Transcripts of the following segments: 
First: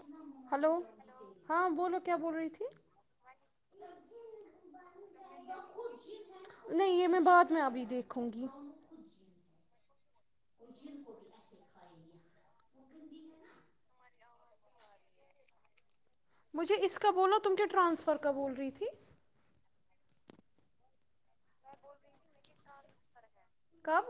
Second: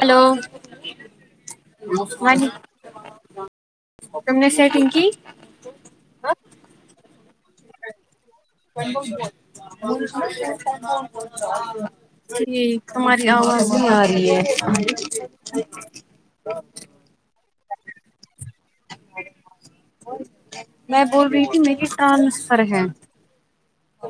hello ہاں بولو کیا بول ہاں جی رہی تھی سم نے سے تمک [unintelligible] نہیں یہ میں بعد میں ابھی دیکھوں گی ٹھیک تماری آواز بھی آ رہی ہے [unintelligible] ہاں [unintelligible] مجھے اس کا بولو تم کے ٹرانسفر کا بول رہی تھی میں [unintelligible] وہ رہیی میری ک نفر ہے [unintelligible] کب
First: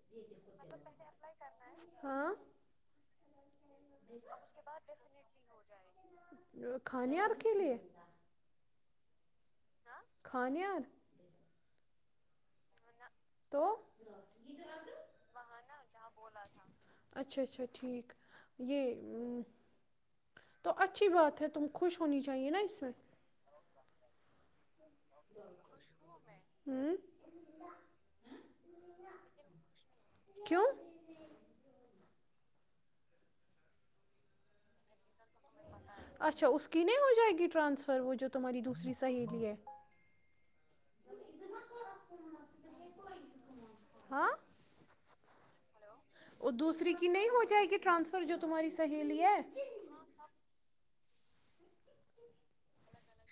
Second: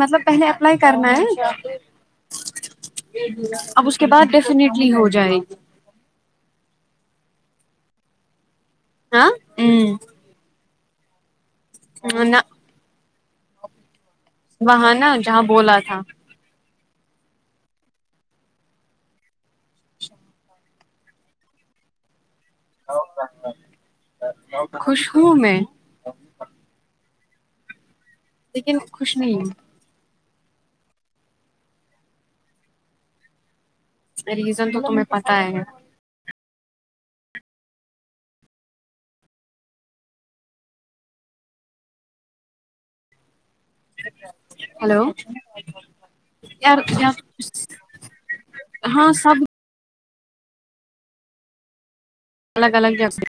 مطلب پہلے اپلائی کرنا ہے ہاں اب اس کے بعد ڈیفینٹلی ہو جائے گی [unintelligible] کھانے اور کے لیے [unintelligible] ہاں ہ [unintelligible] کھانیار انا [unintelligible] تو [unintelligible] وہاں نا جہاں بولا تھا اچھا اچھا ٹھیک یہ تو اچھی بات ہے تم خوش ہونی چاہیے چاہیے نا اس میں خوش ہوں میں [inaudible] ہوں لیکن خوش نہیں کیوں ریزن تو تمہیں پتا ہے [unintelligible] اچھا اس کی نہیں ہو جائے گی ٹرانسفر وہ جو تمہاری دوسری سہیلی ہے ہاں ہلو [inaudible] اور یار دوسری کی نہیں ہو جائے گی ٹرانسفر جو تمہاری ہاں سہیلی ہے سب الگ الگ کیا سے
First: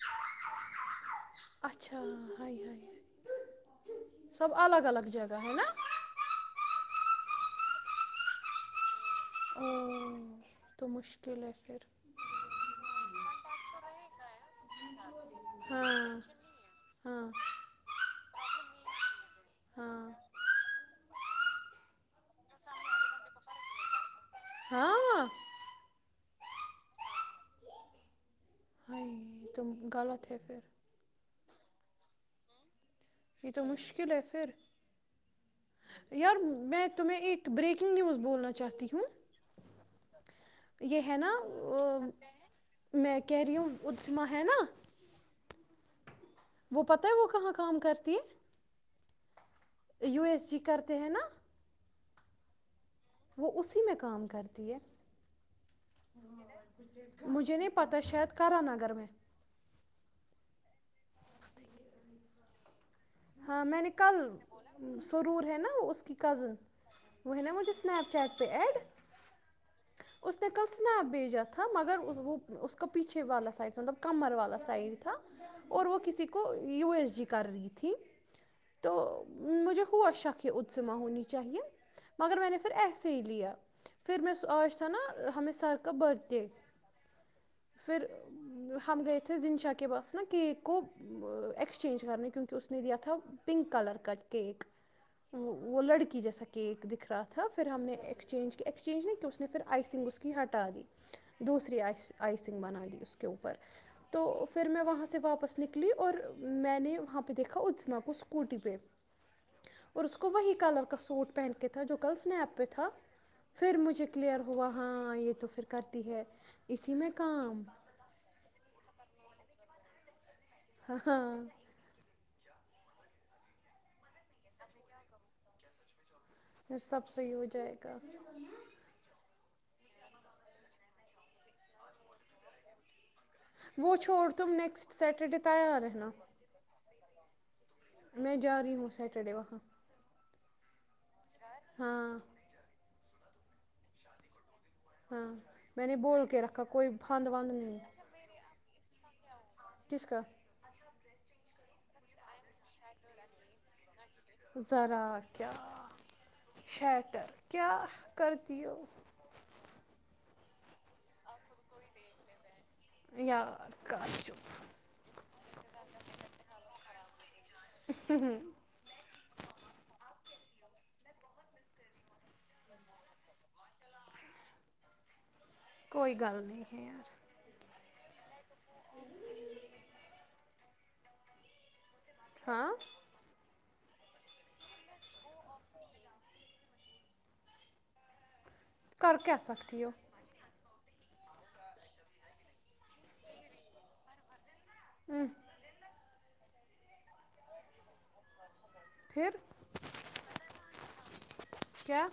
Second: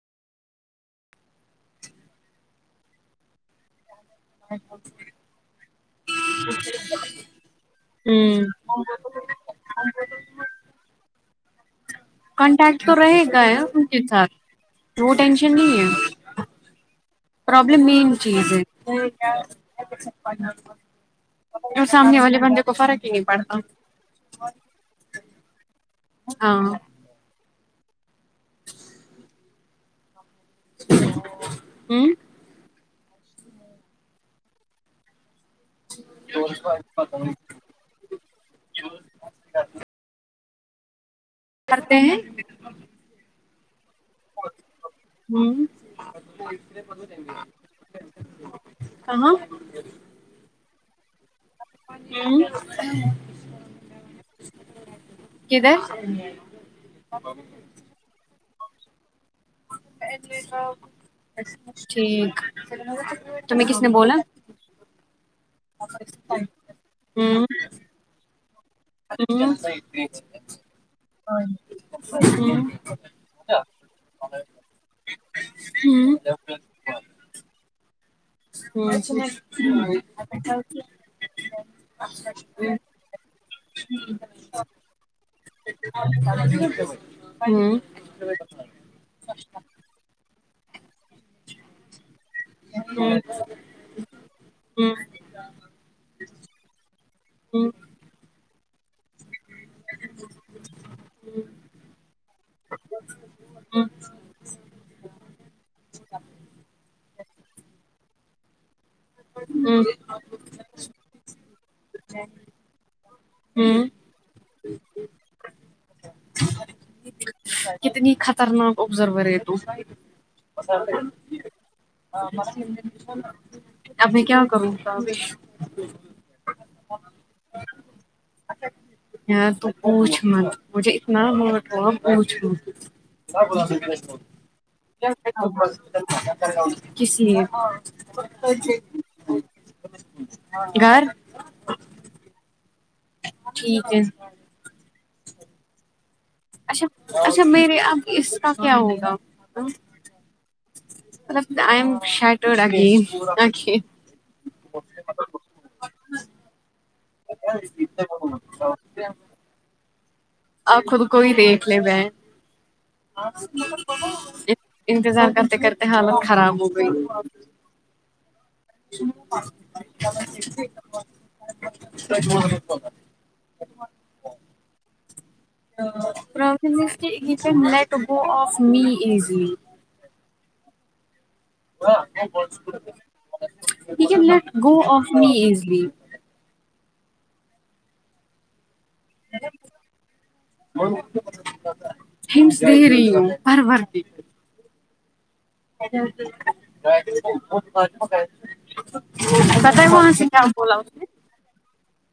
اچھا ہائے ہائے سب الگ الگ جگہ ہے نا ہوں ا تو مشکل پھر کانٹیکٹ تو رہے گا ہے ان کے ساتھ وہ ٹینشن نہیں ہاں ہے ہاں پرابلم مین چیز ہے کیا ہاں اور سامنے والے بندے کو فرق ہی نہیں پڑتا ہاں ہاں ہ تم غلط اٹتھے پھر ہوں یہ تو مشکل ہے پھر یار میں تمہیں ایک بریکنگ نیوز بولنا چاہتی ہوں یہ ہے نا کرتے ا ہیں میں کہہ رہی ہوں ازمہ ہے نا ہوں وہ پتا ہے وہ کہاں کام کرتی کہاں ہے یو ایس جی کرتا د نا ہوں وہ اسی میں کام کرتی ہے کدھر مجھے نہیں پتا شاید کر نہ گرمی اچا ٹھیک ہاں تمہیں میں کس نے بولا کل سرور ہے نا اس کی کزن وہ ہوں نا مجھے سنیپ چیٹ پہ ایڈ ہوں ہوں اس نے کل سنیپ بھیجا تھا مگر ہوں ہوں اس ہوں کا پیچھے والا سائڈ مطلب کمر والا سائڈ تھا اور وہ ہوں کسی کو یو ایس جی کر رہی تھی تو مجھے ہووا شک یہ اتسما ہونی چاہیے مگر میں نے پھر ایسے ہی لیا پھر میں س آج تھا نا ہمیں سر کا برت ڈے پھر ہم گیئے تھے زنشا کے باس نا کیک کو ایکسچینج کرنے کیونکہ اس نے د ہوں ہوں ہوں ہوں پنک کلر کا کیک وہ لڑکی جیسا کیک دکھ رہا تھا پھر ہم نے ایکسچینج ایکسچینج نہیں نے پھر آئسنگ اس کی ہٹا دی دوسری آئسنگ بنا دی اس کے اوپر تو پھر میں وہاں سے واپس نکلی اور میں نے وہاں پہ دیکھا ا کو اسکوٹی پہ اور اس کو وہی کلر کا سوٹ پہن کے تھا جو کل سنیپ پہ تھا پھر مجھے کلیئر ہوا ہاں یہ تو پھر کرتی ہے اسی میں کام کتنی خطرناک آبزرور ہے تو م ہاں ہاں اپنی کیا کرمی س سب صحیح ہو جائے گا کاف تو اونچ مت مجھے اتنا مٹ ہو اونچ مت وہ چھوڑ تم نیکسٹ سیٹرڈے ب تیار رہنا کسی میں جاری ہ سیٹرڈے وہاںاں گار ہاں ٹھیک ہےی ہاں میں نے بول کے رکھا اچھا کوئی بھاند اچھا واند میرے نہیں اب اس کا کیا ہوا ہ کس کا مط آئیم شٹو رکھی آکھی ذرا کیا شیٹر کیایا کرتیو آ خود کوئی دیکھ لے یار کر چپ اننتظار کرتے کرتے حالت خراب ہو گئی کوئی گل نہیں ہے یار گیت تو گو آف می ایزی ہاں کو ہاں پے یک ہے بلا گو آف می ایزلی کر کیا سکتی ہو [inaudible] [inaudible] [inaudible] پھر بتائی کون سے کام بولا اسے کیا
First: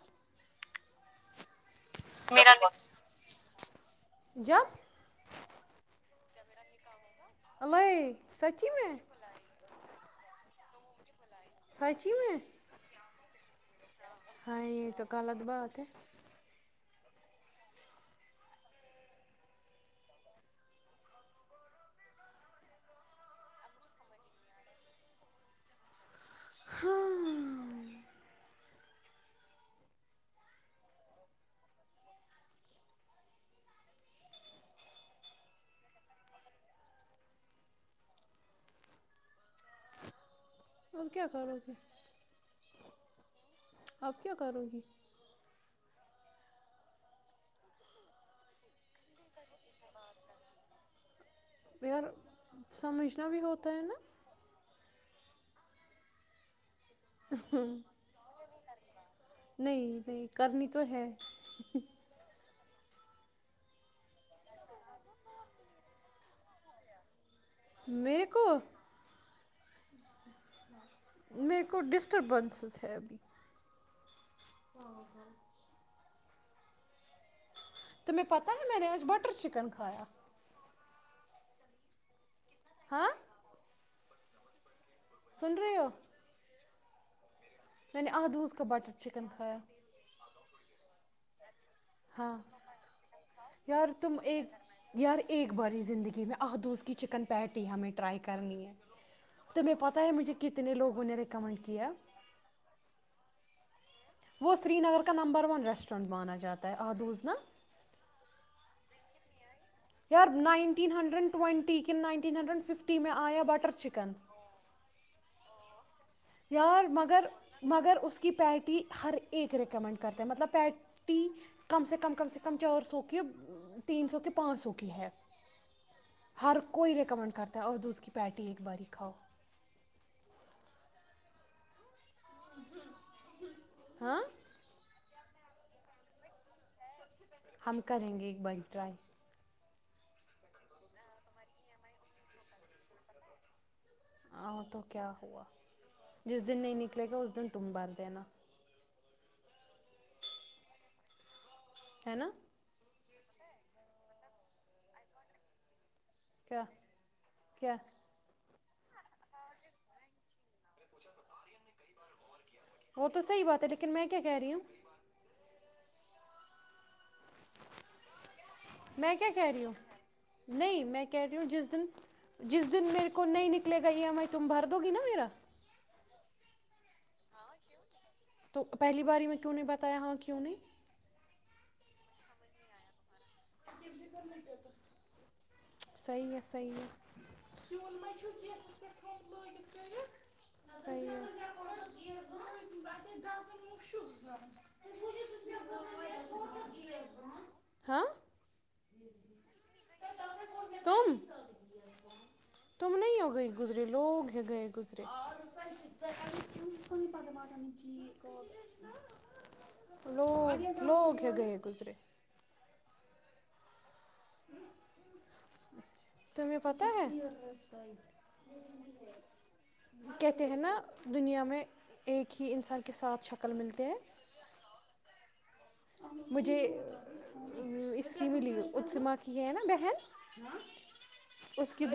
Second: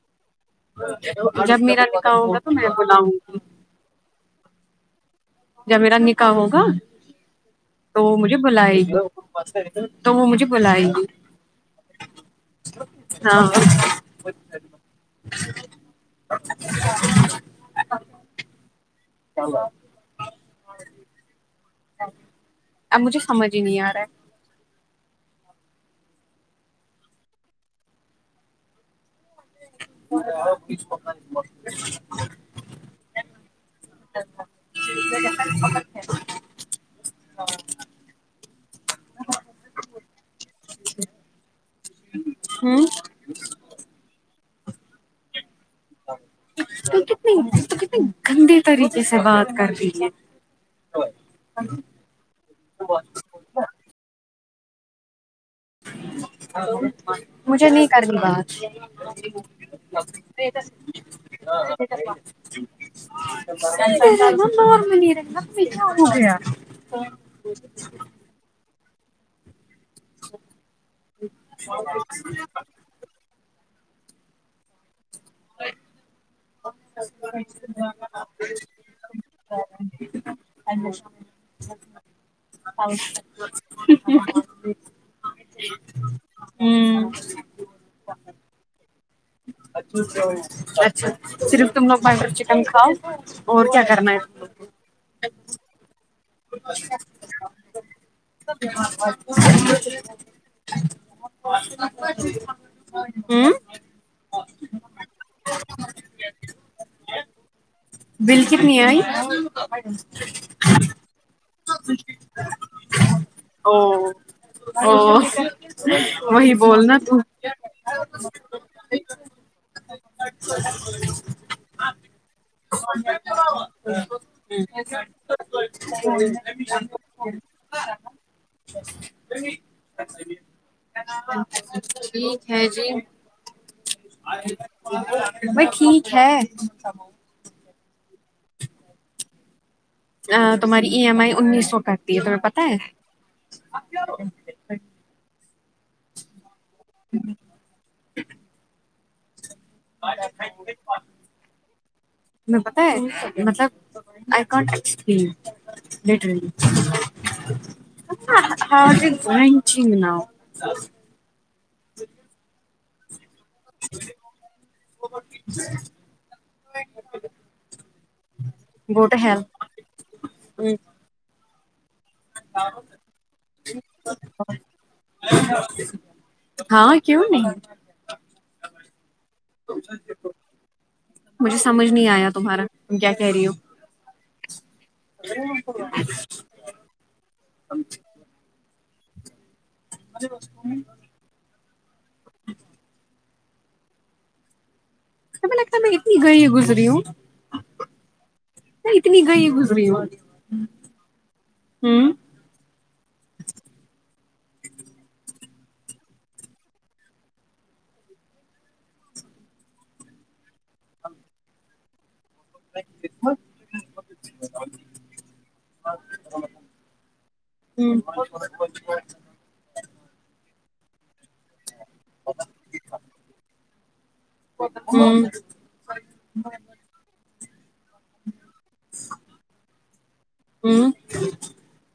[inaudible] جب میرا نکاؤں گا تو میں بلاؤں گی جپ [inaudible] میرا نکاح ہوگا تو الے مجھے سچی بلائی میں تو وہ مجھے بلائے گی سچی میں [inaudible] ہاں ہاں یہ تو کالا دباات ہے [inaudible] [inaudible] چلا اب مجھے سمجھ ہی نہیں آ رہا ہے ہاں [inaudible] [inaudible] اور کیا کیا کر [inaudible] [inaudible] اپ کیا کرو گی [inaudible] تو کتنی تو کتنی گندے طریقے سے بات کر رہی ہے [inaudible] یار سمجھنا بھی ہوتا ہے نا [inaudible] [inaudible] مجھے نہیں کرنی بات [inaudible] نہیں نہیں کرنی تو ہے [inaudible] [inaudible] میرے کو [inaudible] [inaudible] میر کو ڈسٹربنسز ہے ابھی ا ہ [inaudible] اچب [inaudible] تو میں پتہ ہے میں نے آ بٹر چکن کایا [inaudible] [inaudible] ا [unintelligible] ج سن رہے [inaudible] ہو [inaudible] ہوں میں نے آدوز کا بٹر چکن کھایا چ اچھا صرف [inaudible] تم لوگ بٹر ہاں چکن کھاؤ اور کیا کرنا ہے کو ا [unintelligible] ایکک بڑری زندگی مں احدزک چکن پیٹی ہمی ٹرائی کررنی ہے [unintelligible] تو میں پتا ہے مجھے کتنے لگ کو نے ریکمنڈ کیا [unintelligible] ہ وہ سری نگر کا نمبر ون ریسٹورینٹ مانا جاتا ہے آدوز نا [unintelligible] بل کتنی ہےئی [unintelligible] نائنٹین ہنڈرین ٹوئٹی کن نائنٹین ہنڈرینڈ ففٹی ٹی میں [unintelligible] او چکن ہ [unintelligible] وہی یار بولنا تو مگر مگر اس کی پیٹی ہر [unintelligible] ایک ریکمنڈ کرتے مطلب پٹی کم سے کم کم سے کم چار سو کی تین سو کی پانچ سو کی ہے [unintelligible] ہر تو کوئی ریکمینڈ [unintelligible] کرتا اور اس کی پیٹی باری کھاؤ [unintelligible] ٹھیک ہے جی [unintelligible] ہاں [unintelligible] ب ٹھیک ہے [unintelligible] ہم کریں گے ایک باری ٹرائی [unintelligible] ا تمہاری ای ایم آئی انیس سو کرتی ہے تمہیں پت ہے ہ تو کیا ہوا [unintelligible] جس دن نہیں نک لے اس دن تم بھر د ہیںا [unintelligible] ب ہے نا [unintelligible] نہیں پتہ ہے [unintelligible] مطلب ا کن [unintelligible] لیٹر کیا کیا [unintelligible] ہ گنچی مناؤ [unintelligible] وہ [unintelligible] تو صحیح بات ہے لیکن میں کیا کہہ رہی ہوں ا [inaudible] گو میں ٹو کیا ہیل کریوں نہیں میں کروں جس [inaudible] جس دن میرے کو نہیں نکلے گا ای ایم آئی تم بھر دو گی نا میرا ہاں کیوں نہیں تو پہلی باری میںھ کیوں نہیں بتایا ہاں کیوں نہی کچھ سمجھ نہیں ایا تمہارا کہہ رہی ہو سون مہش کہ [inaudible] [inaudible] مے [inaudible] [inaudible] اناز مشق تمہیں لگتا ہے میں اتنا ہی گزری ہوں ہاں اتنی گئی گزری ہو تم ہوں تم نہیں ہو گئے گزرے لوگ لوگ ہیں گئے گزرے [inaudible] تمہیں پتہ ہے ہوں کہتے ہیں نا دنیا میں ایک ہی انسان کے ساتھ شکل ملتی ہے ہوں نا مجھے [inaudible] [inaudible] ہوں کس کے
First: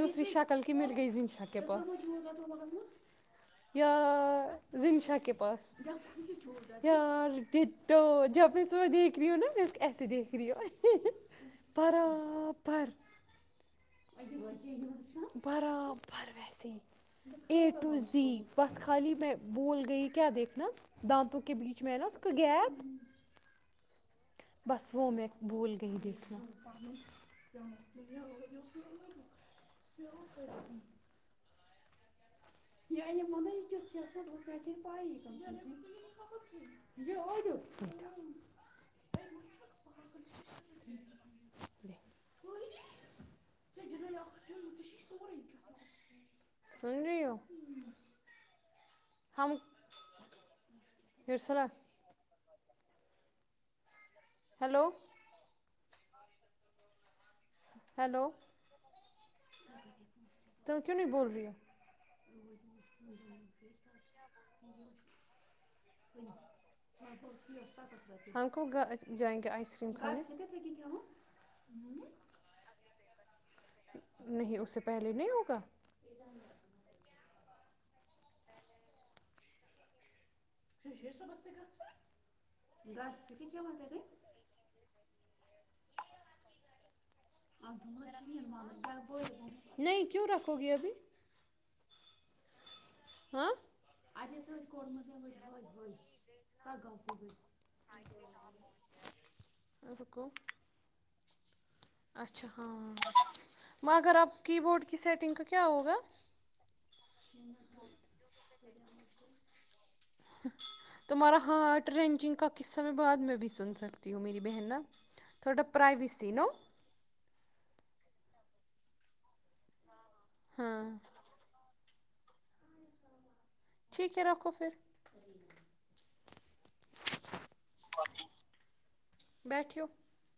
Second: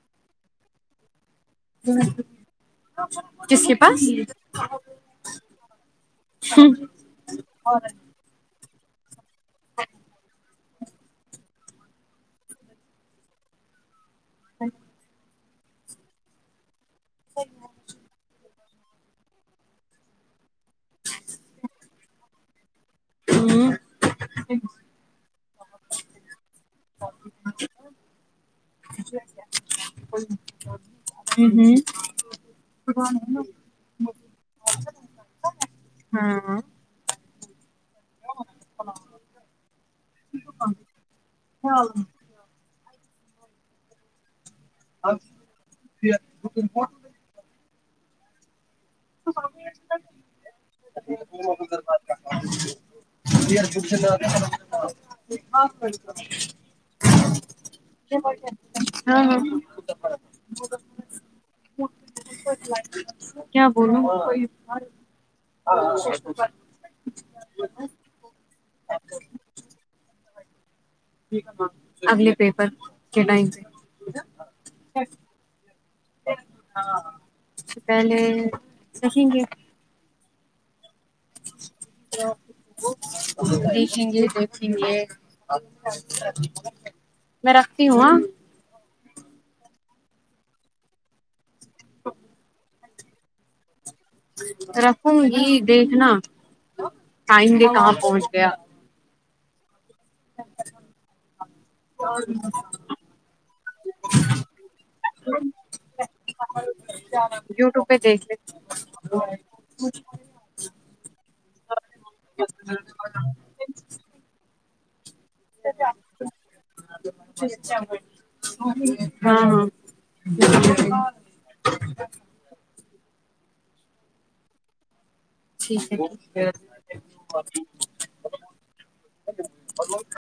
پاس کس کے پاس رمزہ کے پاس یار ڈٹو اسس [inaudible] [inaudible] برپر بے ہندو [inaudible] برابر ویس اے ٹو زی پس خالی میں بول گئی کیا دیکھناا دانتو کے بیچ میں نا اس کو گیپ بس وہ میں بھول گئی دیکھنا ہاں [inaudible] [inaudible] سن [inaudible] [inaudible] ارسلہ م ک ہلو ڑکک ہیلو ہاں ہاں تم کیوں نہیں بول رہی ہو کیا بولو کوئی ہم جائیں گے آئس کریم کھان میں اگل پیپر کٹاائ نہیں اس سے پہلے نہیں ہوگا پہلے سکھیں گے دیکھیں گے دیکھی نہیں ہے ا م پ نہیں کیوں رکھو گی ابھی ہاں ہاں ثآجچ ر رکھوں گی دیکھنا ٹائم بھی کہاں پہنچ گیا کو مگر آپ کی بورڈ کی سیٹنگ کا کیا ہوگا ا یوٹیوب پہ دیکھ تمہارا ہارٹ رینجنگ کا قصہ میں بعد میں بھی سن سکتی ہوں میری بہن نا تھوڑا پرائیویسی نو چچ ب ہاں ہاں ج ہاں [unintelligible] ٹھیک ہے رکھو پھر ٹھیک ہے ٹھیک بیٹھیو [unintelligible]